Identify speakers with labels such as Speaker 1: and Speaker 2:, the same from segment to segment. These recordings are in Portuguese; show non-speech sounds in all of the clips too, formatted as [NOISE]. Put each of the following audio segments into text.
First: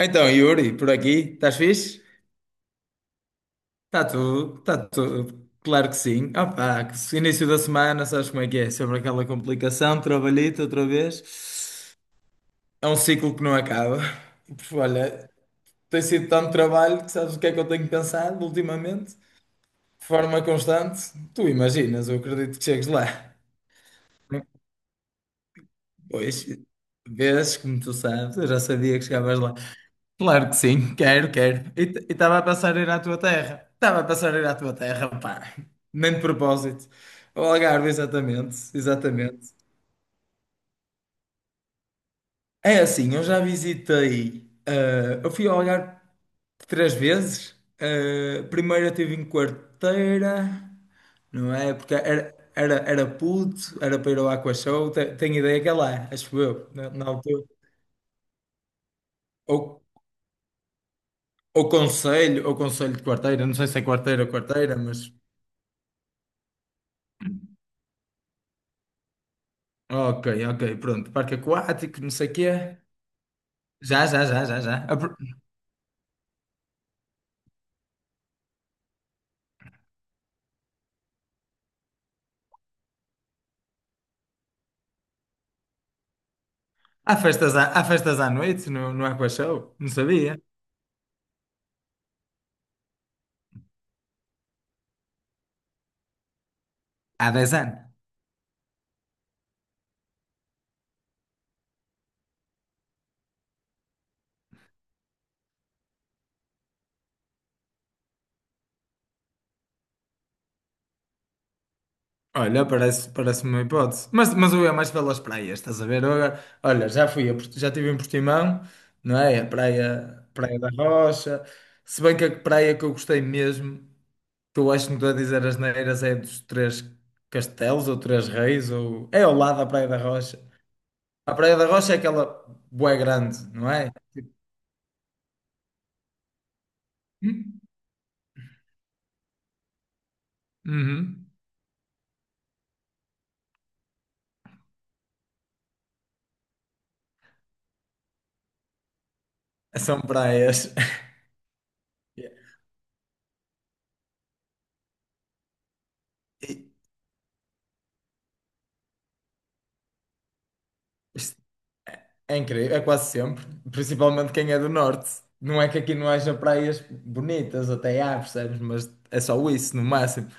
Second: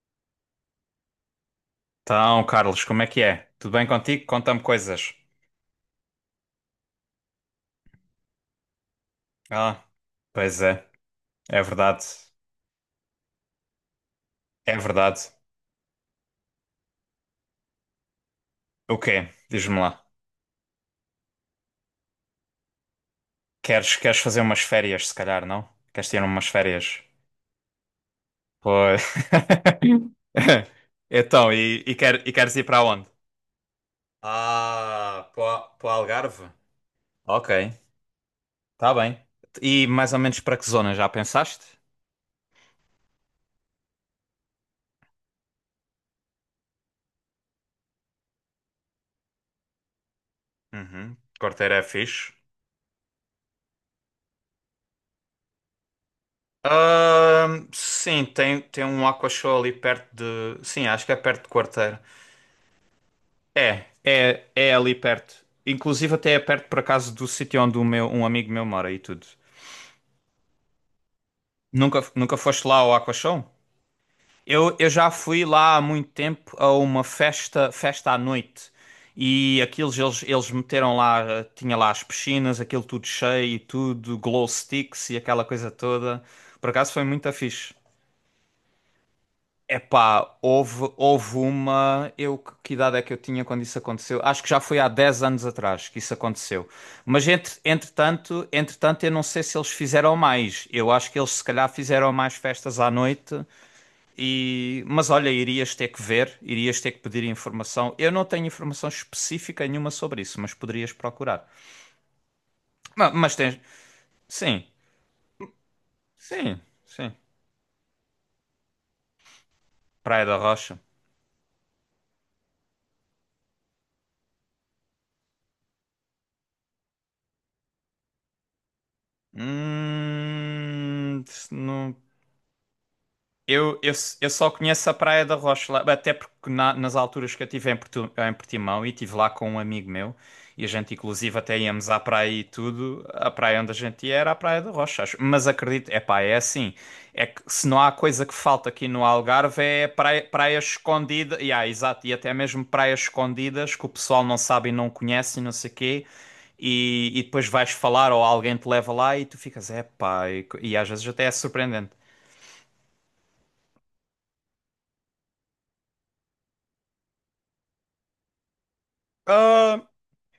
Speaker 1: Então, Yuri, por aqui, estás fixe?
Speaker 2: Então, Carlos, como é que é? Tudo bem contigo? Conta-me
Speaker 1: Está
Speaker 2: coisas.
Speaker 1: tudo, claro que sim. Opa, que se- início da semana, sabes como é que é? Sobre aquela
Speaker 2: Ah,
Speaker 1: complicação,
Speaker 2: pois
Speaker 1: trabalhito outra
Speaker 2: é,
Speaker 1: vez.
Speaker 2: é verdade,
Speaker 1: É um ciclo que não acaba. E,
Speaker 2: é verdade.
Speaker 1: olha, tem sido tanto trabalho que sabes o que é que eu tenho pensado
Speaker 2: O
Speaker 1: ultimamente,
Speaker 2: quê? Diz-me lá.
Speaker 1: de forma constante. Tu imaginas, eu acredito que chegues lá.
Speaker 2: Queres fazer umas férias, se calhar, não? Queres tirar
Speaker 1: Pois,
Speaker 2: umas férias?
Speaker 1: vês, como tu sabes, eu já sabia
Speaker 2: Pois.
Speaker 1: que chegavas lá. Claro que
Speaker 2: [LAUGHS]
Speaker 1: sim, quero,
Speaker 2: Então,
Speaker 1: quero.
Speaker 2: e,
Speaker 1: E
Speaker 2: e,
Speaker 1: t- e
Speaker 2: quer- e
Speaker 1: estava a
Speaker 2: queres ir
Speaker 1: passar em
Speaker 2: para
Speaker 1: ir à
Speaker 2: onde?
Speaker 1: tua terra. Estava a passar em ir à tua terra,
Speaker 2: Ah,
Speaker 1: pá.
Speaker 2: para o
Speaker 1: Nem de
Speaker 2: Algarve.
Speaker 1: propósito. O
Speaker 2: Ok,
Speaker 1: Algarve, exatamente,
Speaker 2: está bem.
Speaker 1: exatamente.
Speaker 2: E mais ou menos para que zona já pensaste?
Speaker 1: É assim, eu já visitei. Eu fui ao Algarve 3 vezes. Primeiro eu estive em Quarteira,
Speaker 2: Uhum.
Speaker 1: não é?
Speaker 2: Corteira é
Speaker 1: Porque
Speaker 2: fixe.
Speaker 1: era puto, era para ir ao Aqua Show. Tenho ideia que é lá, acho eu, na altura.
Speaker 2: Sim, tem um Aqua Show
Speaker 1: Ou,
Speaker 2: ali perto de. Sim, acho que é perto de
Speaker 1: ou
Speaker 2: Quarteira.
Speaker 1: Conselho, ou Conselho de Quarteira, não sei se é
Speaker 2: É,
Speaker 1: Quarteira ou
Speaker 2: é, é
Speaker 1: Quarteira,
Speaker 2: ali
Speaker 1: mas.
Speaker 2: perto. Inclusive até é perto por acaso do sítio onde um amigo meu mora e tudo.
Speaker 1: Ok, ok, pronto. Parque aquático,
Speaker 2: Nunca,
Speaker 1: não sei o
Speaker 2: nunca foste lá
Speaker 1: quê.
Speaker 2: ao Aqua Show?
Speaker 1: Já, já, já, já,
Speaker 2: Eu,
Speaker 1: já.
Speaker 2: eu
Speaker 1: Há
Speaker 2: já
Speaker 1: pro-
Speaker 2: fui lá há muito tempo a uma festa, festa à noite. E aquilo eles meteram lá, tinha lá as piscinas, aquilo tudo cheio e tudo, glow sticks e aquela coisa toda. Por acaso foi
Speaker 1: há
Speaker 2: muito
Speaker 1: festas à,
Speaker 2: fixe.
Speaker 1: há festas à noite no Aqua Show? Não
Speaker 2: Epá,
Speaker 1: sabia.
Speaker 2: houve uma. Que idade é que eu tinha quando isso aconteceu? Acho que já foi há 10 anos atrás que isso aconteceu. Mas
Speaker 1: Há
Speaker 2: entre,
Speaker 1: 10 anos.
Speaker 2: entretanto, entretanto, eu não sei se eles fizeram mais. Eu acho que eles se calhar fizeram mais festas à noite. Mas olha, irias ter que ver, irias ter que pedir informação. Eu não tenho informação específica nenhuma sobre isso, mas poderias procurar.
Speaker 1: Olha, parece,
Speaker 2: Mas,
Speaker 1: parece
Speaker 2: tens.
Speaker 1: uma hipótese. Mas eu
Speaker 2: Sim,
Speaker 1: ia mais pelas praias, estás a ver? Eu agora,
Speaker 2: sim,
Speaker 1: olha, já
Speaker 2: sim.
Speaker 1: fui, já estive em Portimão, não é? A
Speaker 2: Praia
Speaker 1: praia,
Speaker 2: da
Speaker 1: Praia da
Speaker 2: Rocha.
Speaker 1: Rocha. Se bem que a praia que eu gostei mesmo, que eu acho que não estou a dizer as neiras, é dos Três Castelos ou Três Reis, ou é ao lado da Praia da Rocha.
Speaker 2: Hum,
Speaker 1: A Praia da Rocha
Speaker 2: não.
Speaker 1: é aquela bué grande, não
Speaker 2: Eu,
Speaker 1: é?
Speaker 2: eu, eu só conheço a Praia da Rocha, lá, até porque nas alturas que eu
Speaker 1: Hum?
Speaker 2: estive em, em Portimão e estive lá com um amigo meu, e a gente
Speaker 1: Uhum.
Speaker 2: inclusive até íamos à praia e tudo, a praia onde a gente ia era a Praia da Rocha, acho. Mas acredito, é pá, é assim, é que se não há coisa que falta aqui no Algarve é
Speaker 1: São
Speaker 2: praia, praia
Speaker 1: praias. [LAUGHS]
Speaker 2: escondida, e há, exato, e até mesmo praias escondidas que o pessoal não sabe e não conhece e não sei quê,
Speaker 1: E-
Speaker 2: e depois vais falar ou alguém te leva lá e tu ficas, é pá, e às vezes até é
Speaker 1: isto
Speaker 2: surpreendente.
Speaker 1: é incrível, é quase sempre. Principalmente quem é do norte. Não é que aqui não haja praias bonitas, até há, percebes? Mas é só isso, no
Speaker 2: Ah,
Speaker 1: máximo.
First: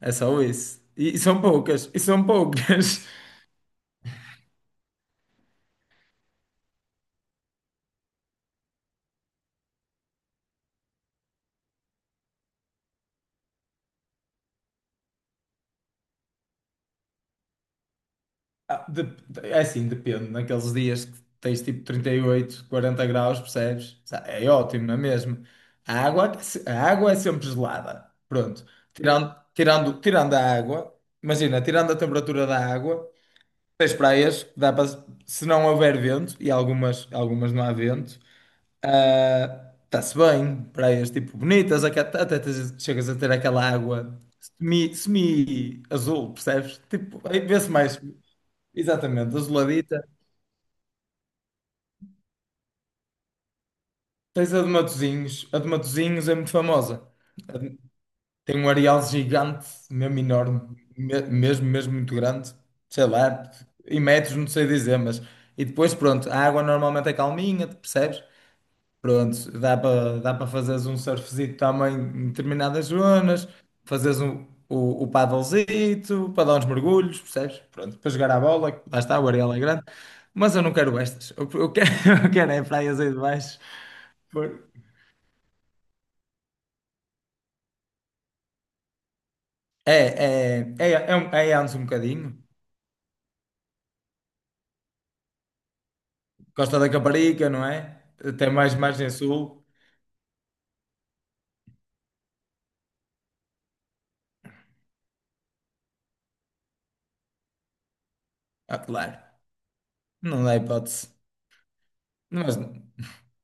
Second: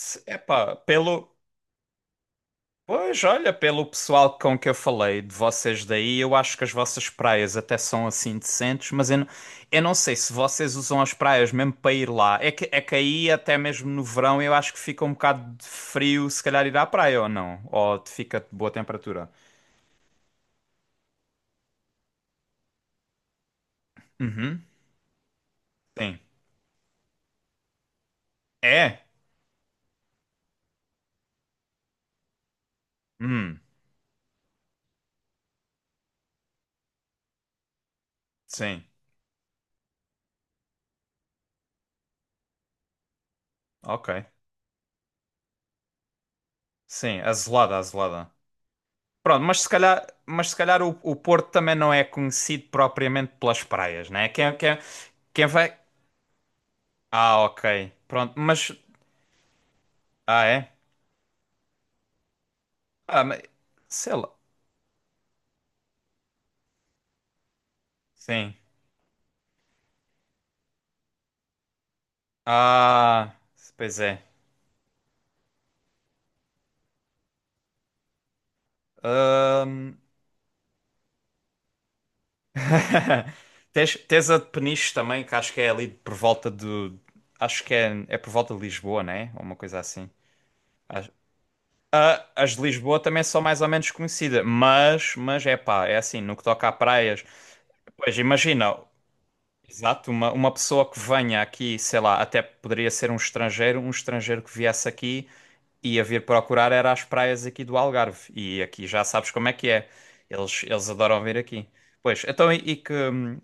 Speaker 1: É só
Speaker 2: Epá,
Speaker 1: isso. E
Speaker 2: pelo.
Speaker 1: são poucas, e são poucas.
Speaker 2: Pois,
Speaker 1: [LAUGHS]
Speaker 2: olha, pelo pessoal com que eu falei de vocês daí, eu acho que as vossas praias até são assim decentes, mas eu não sei se vocês usam as praias mesmo para ir lá. É que aí, até mesmo no verão, eu acho que fica um bocado de frio se calhar ir à praia ou não. Ou te fica de boa
Speaker 1: Ah,
Speaker 2: temperatura.
Speaker 1: é assim, depende. Naqueles dias que tens tipo 38, 40 graus, percebes? É
Speaker 2: Uhum,
Speaker 1: ótimo, não é mesmo? A
Speaker 2: sim.
Speaker 1: água, aquece- a água é sempre gelada. Pronto.
Speaker 2: É?
Speaker 1: Tirando a água, imagina, tirando a temperatura da água,
Speaker 2: Hum,
Speaker 1: tens praias, que dá para, se não houver vento, e algumas não há vento,
Speaker 2: sim.
Speaker 1: ah, está-se bem. Praias tipo bonitas, até chegas a ter aquela
Speaker 2: Ok.
Speaker 1: água semi-azul, percebes?
Speaker 2: Sim,
Speaker 1: Tipo, aí vê-se
Speaker 2: azelada,
Speaker 1: mais.
Speaker 2: azelada.
Speaker 1: Exatamente,
Speaker 2: Pronto, mas se calhar,
Speaker 1: azuladita.
Speaker 2: mas se calhar o Porto também não é conhecido propriamente pelas praias, né?
Speaker 1: Tens
Speaker 2: Quem,
Speaker 1: a de
Speaker 2: quem, quem
Speaker 1: Matosinhos. A de
Speaker 2: vai.
Speaker 1: Matosinhos é muito famosa.
Speaker 2: Ah,
Speaker 1: A
Speaker 2: ok.
Speaker 1: de-
Speaker 2: Pronto,
Speaker 1: Tem um
Speaker 2: mas.
Speaker 1: areal gigante, mesmo
Speaker 2: Ah,
Speaker 1: enorme,
Speaker 2: é?
Speaker 1: mesmo muito grande. Sei
Speaker 2: Ah, mas.
Speaker 1: lá, em
Speaker 2: Sei lá.
Speaker 1: metros, não sei dizer, mas. E depois, pronto, a água normalmente é calminha, percebes?
Speaker 2: Sim.
Speaker 1: Pronto, dá para fazeres um surfzito também em determinadas
Speaker 2: Ah,
Speaker 1: zonas,
Speaker 2: pois
Speaker 1: fazeres
Speaker 2: é.
Speaker 1: o paddlezito para dar uns mergulhos, percebes? Pronto, para jogar à bola, que lá está, o areal é grande, mas eu não quero estas, eu quero, [LAUGHS] eu quero é praias aí de
Speaker 2: [LAUGHS]
Speaker 1: baixo.
Speaker 2: Tens a de
Speaker 1: Por-
Speaker 2: Peniche também, que acho que é ali por volta do. Acho que é por volta de Lisboa, né? Ou uma coisa
Speaker 1: É,
Speaker 2: assim.
Speaker 1: é, é,
Speaker 2: Acho-
Speaker 1: é, um- é antes um
Speaker 2: Ah,
Speaker 1: bocadinho,
Speaker 2: as de Lisboa também são mais ou menos conhecidas, mas é pá, é assim, no que toca a
Speaker 1: Costa da
Speaker 2: praias.
Speaker 1: Caparica, não é?
Speaker 2: Pois
Speaker 1: Até mais
Speaker 2: imagina,
Speaker 1: margem sul,
Speaker 2: exato, uma pessoa que venha aqui, sei lá, até poderia ser um estrangeiro, que viesse aqui e ia vir procurar era as praias aqui do Algarve. E
Speaker 1: ah,
Speaker 2: aqui já
Speaker 1: claro,
Speaker 2: sabes como é que é.
Speaker 1: não dá
Speaker 2: Eles
Speaker 1: hipótese,
Speaker 2: adoram vir aqui. Pois, então
Speaker 1: mas
Speaker 2: e que.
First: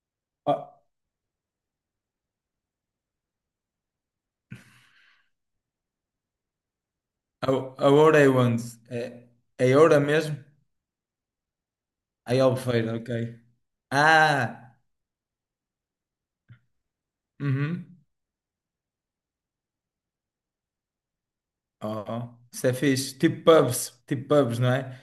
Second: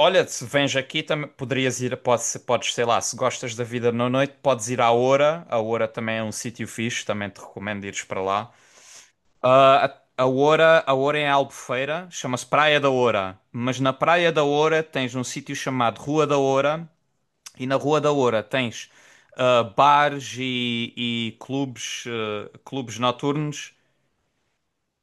Speaker 2: Olha, se
Speaker 1: a,
Speaker 2: vens aqui também poderias ir, podes, sei lá, se gostas da vida na noite, podes ir à Oura. A Oura também é um sítio fixe, também te recomendo
Speaker 1: a
Speaker 2: ires
Speaker 1: Oura
Speaker 2: para
Speaker 1: é
Speaker 2: lá.
Speaker 1: onde? É, é
Speaker 2: Ah,
Speaker 1: Oura
Speaker 2: a, a
Speaker 1: mesmo?
Speaker 2: Oura, a Oura é em Albufeira,
Speaker 1: Aí é
Speaker 2: chama-se Praia da
Speaker 1: Albufeira,
Speaker 2: Oura.
Speaker 1: ok.
Speaker 2: Mas na Praia da
Speaker 1: Ah,
Speaker 2: Oura tens um sítio chamado Rua da Oura e na
Speaker 1: uhum.
Speaker 2: Rua da Oura tens bares e clubes,
Speaker 1: Oh, isso é
Speaker 2: clubes
Speaker 1: fixe.
Speaker 2: noturnos.
Speaker 1: Tipo pubs, não é?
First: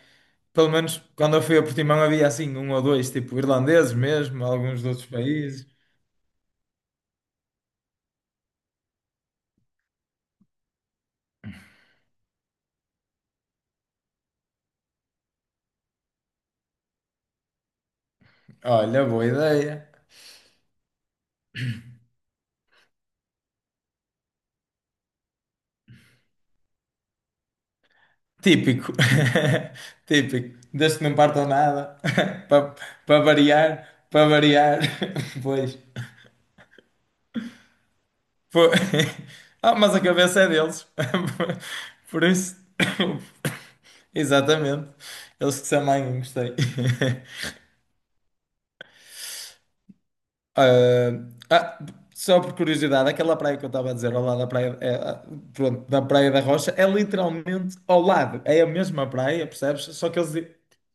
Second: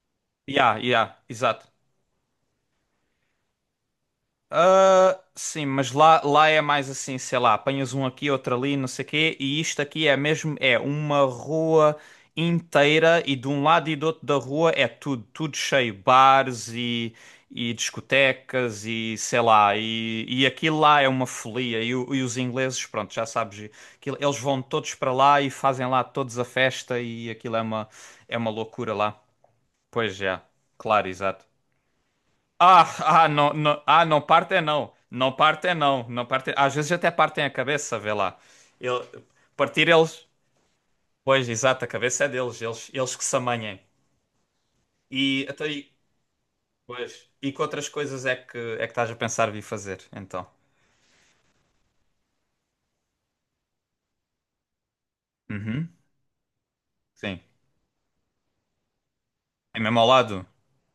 Speaker 1: Pelo
Speaker 2: Ya, yeah, ya,
Speaker 1: menos
Speaker 2: yeah,
Speaker 1: quando eu fui a
Speaker 2: exato.
Speaker 1: Portimão havia assim um ou dois, tipo irlandeses mesmo, alguns de outros
Speaker 2: Ah, sim,
Speaker 1: países.
Speaker 2: mas lá é mais assim, sei lá, apanhas um aqui, outro ali, não sei o quê, e isto aqui é mesmo, é uma rua inteira e de um lado e do outro da rua é tudo, cheio, bares e discotecas
Speaker 1: Olha,
Speaker 2: e
Speaker 1: boa
Speaker 2: sei lá,
Speaker 1: ideia.
Speaker 2: e aquilo lá é uma folia e, e os ingleses, pronto, já sabes, eles vão todos para lá e fazem lá todos a festa e aquilo é uma loucura
Speaker 1: Típico,
Speaker 2: lá.
Speaker 1: [LAUGHS]
Speaker 2: Pois já,
Speaker 1: típico. Desde que
Speaker 2: claro,
Speaker 1: não
Speaker 2: exato.
Speaker 1: partam nada, [LAUGHS] para
Speaker 2: Ah,
Speaker 1: para
Speaker 2: ah, não, não,
Speaker 1: variar,
Speaker 2: ah, não
Speaker 1: para
Speaker 2: partem
Speaker 1: variar.
Speaker 2: não. Não
Speaker 1: [LAUGHS]
Speaker 2: partem
Speaker 1: Pois.
Speaker 2: não. Não partem. Às vezes até partem a cabeça, vê lá.
Speaker 1: Po-
Speaker 2: Ele-
Speaker 1: [LAUGHS] Ah,
Speaker 2: partir
Speaker 1: mas a
Speaker 2: eles.
Speaker 1: cabeça é deles.
Speaker 2: Pois, exato, a
Speaker 1: [LAUGHS] Por
Speaker 2: cabeça é
Speaker 1: isso.
Speaker 2: deles. Eles que se amanhem.
Speaker 1: [COUGHS] Exatamente.
Speaker 2: E
Speaker 1: Eles
Speaker 2: até
Speaker 1: que se
Speaker 2: aí.
Speaker 1: amanhã, gostei.
Speaker 2: Pois.
Speaker 1: [LAUGHS]
Speaker 2: E que outras coisas é que estás a pensar vir fazer, então?
Speaker 1: Ah, ah, só por curiosidade, aquela praia que eu estava a dizer, ao lado da praia, é, ah, pronto,
Speaker 2: Uhum.
Speaker 1: da Praia da Rocha, é
Speaker 2: Sim.
Speaker 1: literalmente ao lado, é a mesma praia,
Speaker 2: É
Speaker 1: percebes?
Speaker 2: mesmo ao
Speaker 1: Só que eles,
Speaker 2: lado?
Speaker 1: di-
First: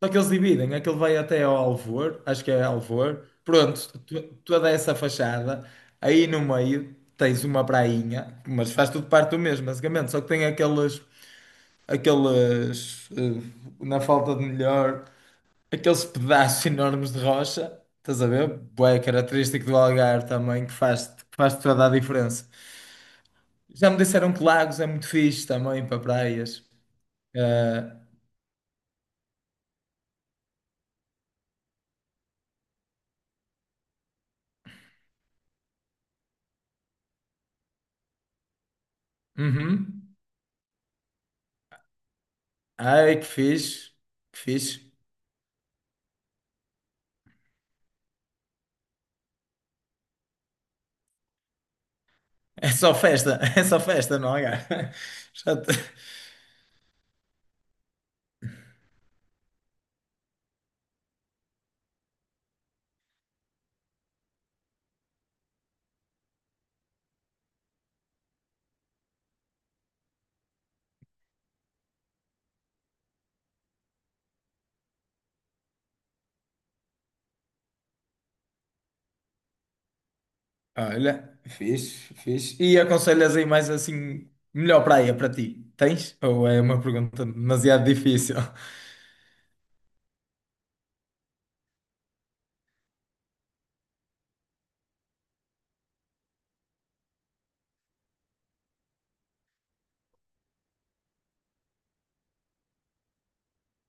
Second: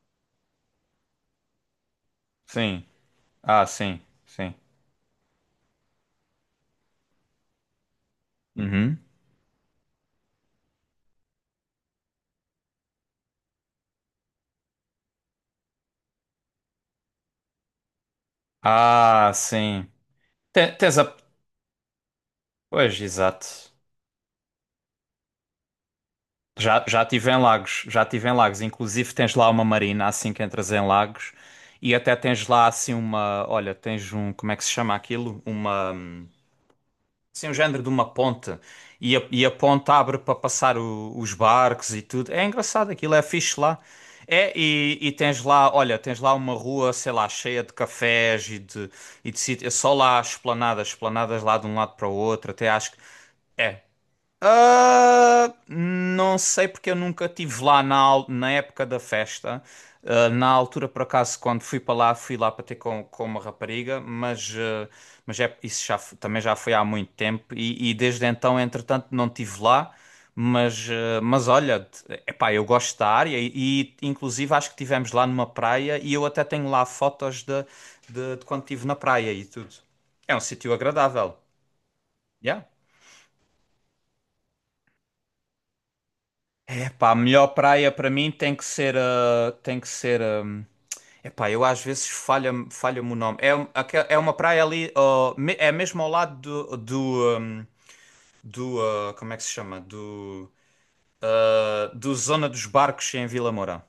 Speaker 1: só que eles dividem, aquele vai até ao Alvor, acho que é
Speaker 2: Sim.
Speaker 1: Alvor,
Speaker 2: Ah,
Speaker 1: pronto,
Speaker 2: sim. Sim.
Speaker 1: toda essa fachada, aí no meio tens uma prainha, mas faz
Speaker 2: Uhum.
Speaker 1: tudo parte do mesmo, basicamente, só que tem aqueles, na falta de melhor aqueles pedaços enormes de rocha, estás a ver? Bué
Speaker 2: Ah,
Speaker 1: característico do
Speaker 2: sim.
Speaker 1: Algarve também, que
Speaker 2: Tens
Speaker 1: faz,
Speaker 2: a.
Speaker 1: que faz toda a diferença.
Speaker 2: Pois, exato.
Speaker 1: Já me disseram que Lagos é muito fixe também para praias.
Speaker 2: Já, já estive em Lagos,
Speaker 1: Eh,
Speaker 2: já estive em Lagos. Inclusive tens lá uma marina assim que entras em Lagos e até tens lá assim uma, olha, tens um, como é que se chama aquilo? Uma, assim um género de uma ponte e e a ponte
Speaker 1: uhum.
Speaker 2: abre para passar os barcos e tudo. É engraçado aquilo,
Speaker 1: Ai,
Speaker 2: é
Speaker 1: que
Speaker 2: fixe lá.
Speaker 1: fixe, que
Speaker 2: É,
Speaker 1: fixe.
Speaker 2: e tens lá, olha, tens lá uma rua, sei lá, cheia de cafés e de, sítios, é só lá esplanadas, esplanadas lá de um lado para o outro, até
Speaker 1: É
Speaker 2: acho
Speaker 1: só
Speaker 2: que.
Speaker 1: festa, [LAUGHS] é só
Speaker 2: É,
Speaker 1: festa não, Algarve. [LAUGHS] Já te-
Speaker 2: não sei porque eu nunca tive lá na época da festa. Ah, na altura, por acaso, quando fui para lá, fui lá para ter com, uma rapariga, mas é, isso já, também já foi há muito tempo e desde então, entretanto, não tive lá. Mas olha, epá, eu gosto da área e, inclusive acho que tivemos lá numa praia e eu até tenho lá fotos de quando estive na praia e tudo. É um sítio agradável.
Speaker 1: Olha, fixe,
Speaker 2: Yeah.
Speaker 1: fixe. E aconselhas aí mais assim, melhor praia para ti? Tens? Ou é uma
Speaker 2: É pá, a
Speaker 1: pergunta
Speaker 2: melhor
Speaker 1: demasiado
Speaker 2: praia para mim
Speaker 1: difícil?
Speaker 2: tem que ser a. Tem que ser a. É pá, eu às vezes falha-me o nome. É uma praia ali, ó, é mesmo ao lado do. Como é que se chama? Do. Do Zona dos Barcos em Vila Moura.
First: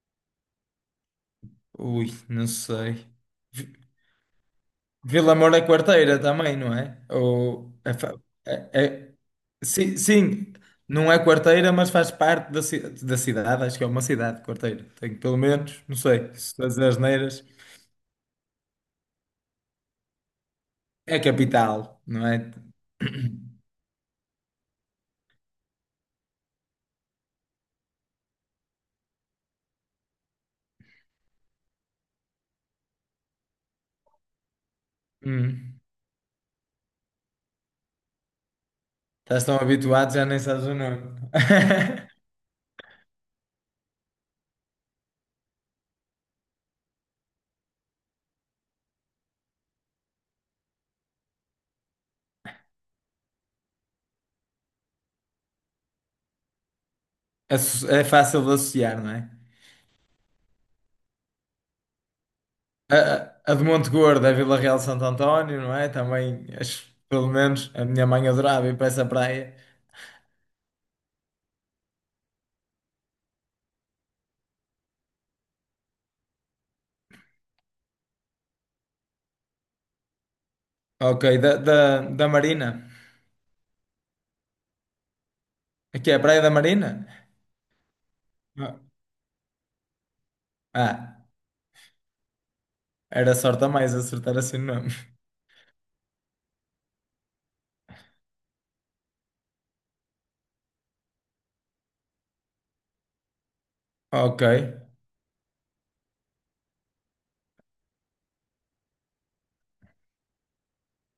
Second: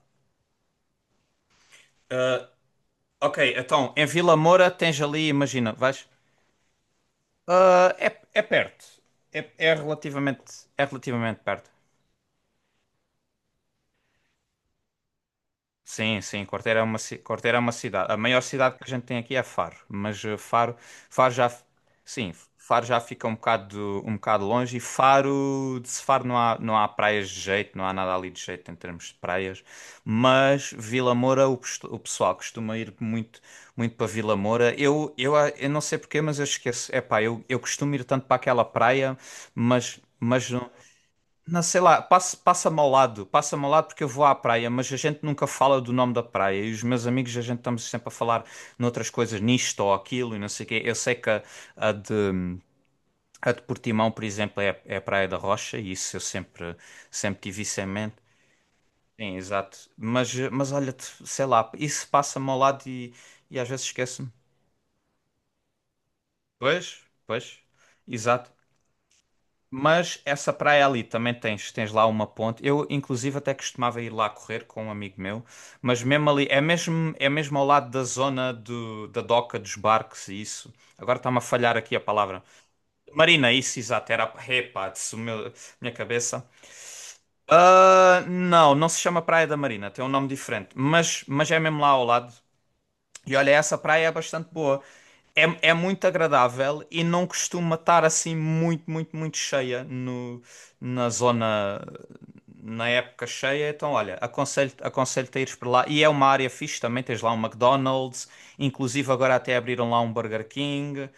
Speaker 1: Ui, não
Speaker 2: Ah,
Speaker 1: sei.
Speaker 2: ok, então, em Vila Moura tens ali,
Speaker 1: Vila Moura é
Speaker 2: imagina, vais.
Speaker 1: quarteira também, não é? Ou
Speaker 2: Ah,
Speaker 1: é
Speaker 2: é,
Speaker 1: fa-
Speaker 2: é
Speaker 1: é-
Speaker 2: perto.
Speaker 1: é-
Speaker 2: É
Speaker 1: sim,
Speaker 2: relativamente,
Speaker 1: sim,
Speaker 2: é
Speaker 1: não é
Speaker 2: relativamente perto.
Speaker 1: quarteira, mas faz parte da cidade, acho que é uma cidade quarteira. Tenho pelo menos, não
Speaker 2: Sim,
Speaker 1: sei,
Speaker 2: sim,
Speaker 1: se as asneiras.
Speaker 2: Corteira é uma cidade. A maior cidade que a gente tem aqui é Faro, mas Faro,
Speaker 1: É
Speaker 2: Faro já, f-
Speaker 1: capital, não
Speaker 2: sim,
Speaker 1: é?
Speaker 2: Faro já fica um bocado longe de Faro não há praias de jeito, não há nada ali de jeito em termos de praias, mas Vila Moura, o pessoal costuma ir muito, muito para Vila Moura. Eu
Speaker 1: Hum,
Speaker 2: não sei porquê, mas eu esqueço. Epá, eu costumo ir tanto para aquela praia,
Speaker 1: estás tão
Speaker 2: mas,
Speaker 1: habituado, já nem
Speaker 2: mas
Speaker 1: sabes
Speaker 2: não.
Speaker 1: o nome.
Speaker 2: Não sei lá,
Speaker 1: [LAUGHS]
Speaker 2: passa-me ao lado, passa-me ao lado porque eu vou à praia, mas a gente nunca fala do nome da praia e os meus amigos a gente estamos sempre a falar noutras coisas, nisto ou aquilo e não sei o quê. Eu sei que a de, a de Portimão, por exemplo, é a Praia da Rocha e isso eu sempre, sempre tive isso em
Speaker 1: É
Speaker 2: mente.
Speaker 1: fácil de associar, não é?
Speaker 2: Sim, exato. Mas olha, sei lá, isso passa-me ao lado
Speaker 1: A,
Speaker 2: e,
Speaker 1: a
Speaker 2: e
Speaker 1: de
Speaker 2: às vezes
Speaker 1: Monte Gordo
Speaker 2: esqueço-me.
Speaker 1: é Vila Real de Santo António, não é? Também, acho,
Speaker 2: Pois,
Speaker 1: pelo
Speaker 2: pois,
Speaker 1: menos, a minha mãe
Speaker 2: exato.
Speaker 1: adorava ir para essa praia.
Speaker 2: Mas essa praia ali também tens lá uma ponte. Eu, inclusive, até costumava ir lá correr com um amigo meu, mas mesmo ali, é mesmo ao lado da zona da doca dos barcos e isso. Agora
Speaker 1: Ok,
Speaker 2: está-me a
Speaker 1: da,
Speaker 2: falhar aqui a
Speaker 1: da, da
Speaker 2: palavra.
Speaker 1: Marina.
Speaker 2: Marina, isso, exato, era. Epá, isso, meu, minha
Speaker 1: Aqui é a Praia
Speaker 2: cabeça.
Speaker 1: da Marina?
Speaker 2: Ah, não,
Speaker 1: Ah,
Speaker 2: não se chama Praia da Marina, tem um nome diferente,
Speaker 1: ah,
Speaker 2: mas é mesmo lá ao lado. E
Speaker 1: era
Speaker 2: olha,
Speaker 1: sorte a
Speaker 2: essa
Speaker 1: mais
Speaker 2: praia é
Speaker 1: acertar
Speaker 2: bastante
Speaker 1: assim o
Speaker 2: boa.
Speaker 1: nome. [LAUGHS]
Speaker 2: É muito agradável e não costuma estar assim muito, muito, muito cheia no, na zona, na época cheia. Então, olha,
Speaker 1: Ok.
Speaker 2: aconselho-te a ires para lá. E é uma área fixe também, tens lá um McDonald's, inclusive agora até abriram lá um Burger King.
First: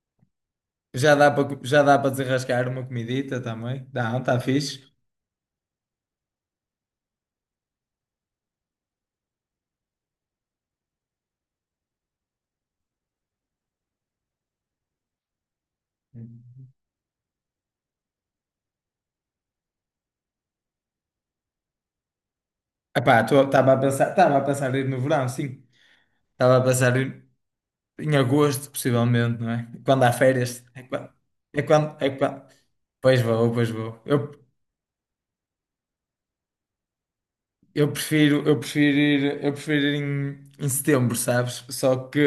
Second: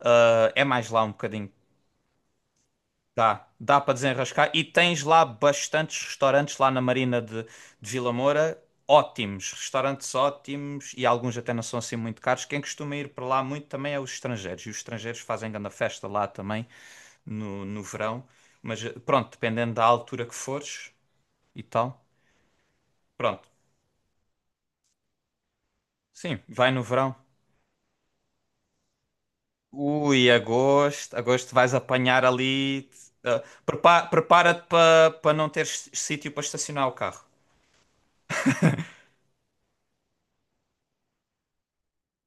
Speaker 2: Ah, é mais lá um
Speaker 1: Já dá
Speaker 2: bocadinho.
Speaker 1: para já dá para desenrascar uma comidita
Speaker 2: Dá
Speaker 1: também?
Speaker 2: para
Speaker 1: Dá, está
Speaker 2: desenrascar. E
Speaker 1: fixe.
Speaker 2: tens lá bastantes restaurantes lá na Marina de Vila Moura. Restaurantes ótimos e alguns até não são assim muito caros. Quem costuma ir para lá muito também é os estrangeiros. E os estrangeiros fazem grande festa lá também no verão. Mas pronto, dependendo da altura que fores e tal.
Speaker 1: Epá,
Speaker 2: Pronto,
Speaker 1: estava a pensar em ir no verão, sim.
Speaker 2: sim,
Speaker 1: Estava a
Speaker 2: vai no
Speaker 1: pensar
Speaker 2: verão.
Speaker 1: em, agosto, possivelmente, não é? Quando há
Speaker 2: Ui,
Speaker 1: férias. É quando,
Speaker 2: agosto, agosto
Speaker 1: é
Speaker 2: vais
Speaker 1: quando, é
Speaker 2: apanhar
Speaker 1: quando.
Speaker 2: ali.
Speaker 1: Pois vou, pois vou. Eu,
Speaker 2: Prepara-te para não teres sítio para estacionar o carro.
Speaker 1: eu prefiro, eu prefiro ir, eu prefiro ir em setembro, sabes? Só que,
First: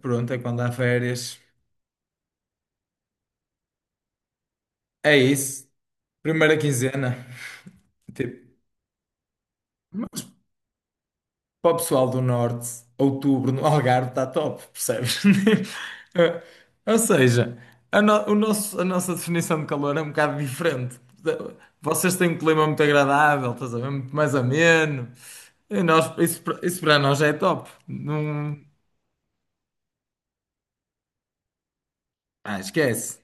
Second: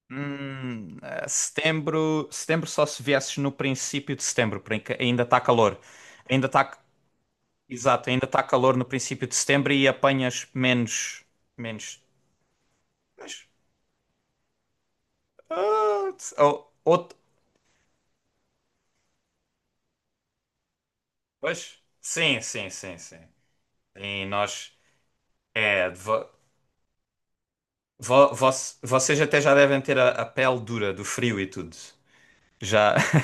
Speaker 1: pronto, é quando há férias.
Speaker 2: Setembro só se viesses no princípio de setembro, porque
Speaker 1: É
Speaker 2: ainda está
Speaker 1: isso.
Speaker 2: calor. Ainda
Speaker 1: Primeira
Speaker 2: está,
Speaker 1: quinzena,
Speaker 2: exato, ainda está
Speaker 1: tipo,
Speaker 2: calor no princípio de setembro e
Speaker 1: mas
Speaker 2: apanhas menos,
Speaker 1: para o
Speaker 2: menos.
Speaker 1: pessoal do Norte,
Speaker 2: Mas,
Speaker 1: outubro no Algarve está top, percebes? [LAUGHS]
Speaker 2: ah, se-
Speaker 1: Eh,
Speaker 2: ou,
Speaker 1: Ou
Speaker 2: outro,
Speaker 1: seja, a, no- o nosso, a nossa definição de calor é um bocado diferente.
Speaker 2: Pois,
Speaker 1: Vocês têm um
Speaker 2: sim,
Speaker 1: clima
Speaker 2: sim,
Speaker 1: muito
Speaker 2: sim, sim.
Speaker 1: agradável, estás a ver? Muito
Speaker 2: E
Speaker 1: mais
Speaker 2: nós,
Speaker 1: ameno. E
Speaker 2: é, vo,
Speaker 1: nós, isso para nós já é top.
Speaker 2: vo-
Speaker 1: Não,
Speaker 2: voc- Vocês até já devem ter a pele dura do frio e tudo.
Speaker 1: ah,
Speaker 2: Já,
Speaker 1: esquece.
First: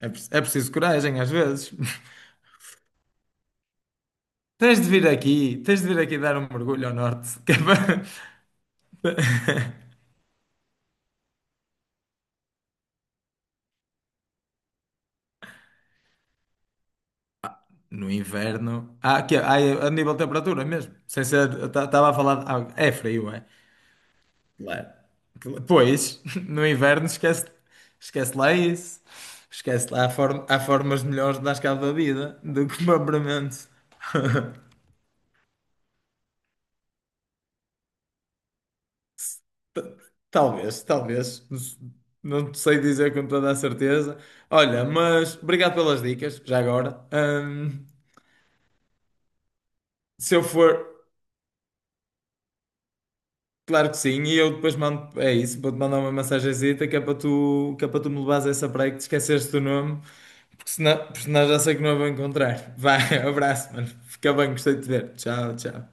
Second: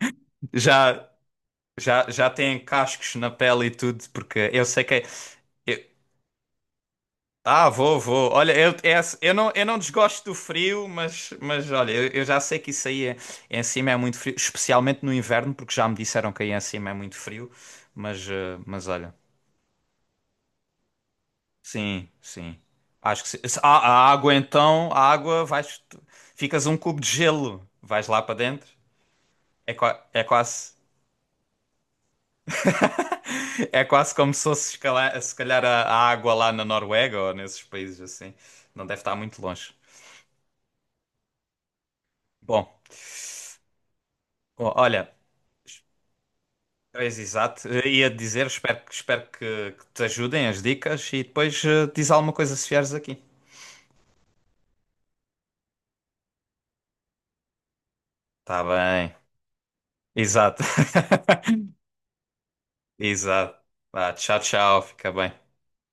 Speaker 1: É, é preciso
Speaker 2: já,
Speaker 1: coragem às vezes.
Speaker 2: já,
Speaker 1: [LAUGHS]
Speaker 2: já têm cascos na pele e tudo, porque eu
Speaker 1: Tens
Speaker 2: sei
Speaker 1: de
Speaker 2: que
Speaker 1: vir
Speaker 2: é.
Speaker 1: aqui, tens
Speaker 2: Eu,
Speaker 1: de vir aqui dar um mergulho ao Norte.
Speaker 2: Ah, vou. Olha, assim, eu não, eu
Speaker 1: Para-
Speaker 2: não
Speaker 1: [LAUGHS]
Speaker 2: desgosto do frio, mas olha, eu já sei que isso aí em cima é muito frio, especialmente no inverno, porque já me disseram que aí em cima é muito frio.
Speaker 1: No
Speaker 2: Mas, eh,
Speaker 1: inverno.
Speaker 2: mas olha,
Speaker 1: Ah, é a nível de temperatura mesmo. Sem ser.
Speaker 2: sim,
Speaker 1: Estava a falar. de
Speaker 2: sim.
Speaker 1: algo- é
Speaker 2: Acho que
Speaker 1: frio,
Speaker 2: sim.
Speaker 1: é?
Speaker 2: A água
Speaker 1: Claro.
Speaker 2: então, a água vais,
Speaker 1: Pois, [LAUGHS]
Speaker 2: ficas
Speaker 1: no
Speaker 2: um cubo
Speaker 1: inverno
Speaker 2: de
Speaker 1: esquece,
Speaker 2: gelo, vais lá para
Speaker 1: esquece lá
Speaker 2: dentro.
Speaker 1: isso.
Speaker 2: É,
Speaker 1: Esquece lá. Há,
Speaker 2: é
Speaker 1: form, há
Speaker 2: quase,
Speaker 1: formas melhores de dar cabo da vida do que propriamente.
Speaker 2: [LAUGHS] é
Speaker 1: [LAUGHS]
Speaker 2: quase como se fosse se calhar a água lá na Noruega ou nesses países assim. Não deve estar muito longe.
Speaker 1: T- Talvez, talvez. Não
Speaker 2: Bom,
Speaker 1: sei dizer com toda a certeza. Olha,
Speaker 2: olha.
Speaker 1: mas obrigado pelas dicas, já agora.
Speaker 2: Pois, exato. Eu
Speaker 1: Ahm,
Speaker 2: ia dizer, espero que te
Speaker 1: se eu
Speaker 2: ajudem as
Speaker 1: for.
Speaker 2: dicas e depois diz alguma coisa se vieres aqui.
Speaker 1: Claro que sim, e eu depois mando, é isso, vou-te mandar uma mensagenzita que é para tu me levares a
Speaker 2: Tá
Speaker 1: essa praia que te
Speaker 2: bem.
Speaker 1: esqueceste do nome,
Speaker 2: Exato.
Speaker 1: porque senão, porque
Speaker 2: [LAUGHS]
Speaker 1: senão já sei que não a vou encontrar. Vai, [LAUGHS]
Speaker 2: Exato.
Speaker 1: abraço, mano.
Speaker 2: Vá,
Speaker 1: Fica
Speaker 2: tchau,
Speaker 1: bem, gostei
Speaker 2: tchau.
Speaker 1: de te
Speaker 2: Fica
Speaker 1: ver.
Speaker 2: bem.
Speaker 1: Tchau, tchau.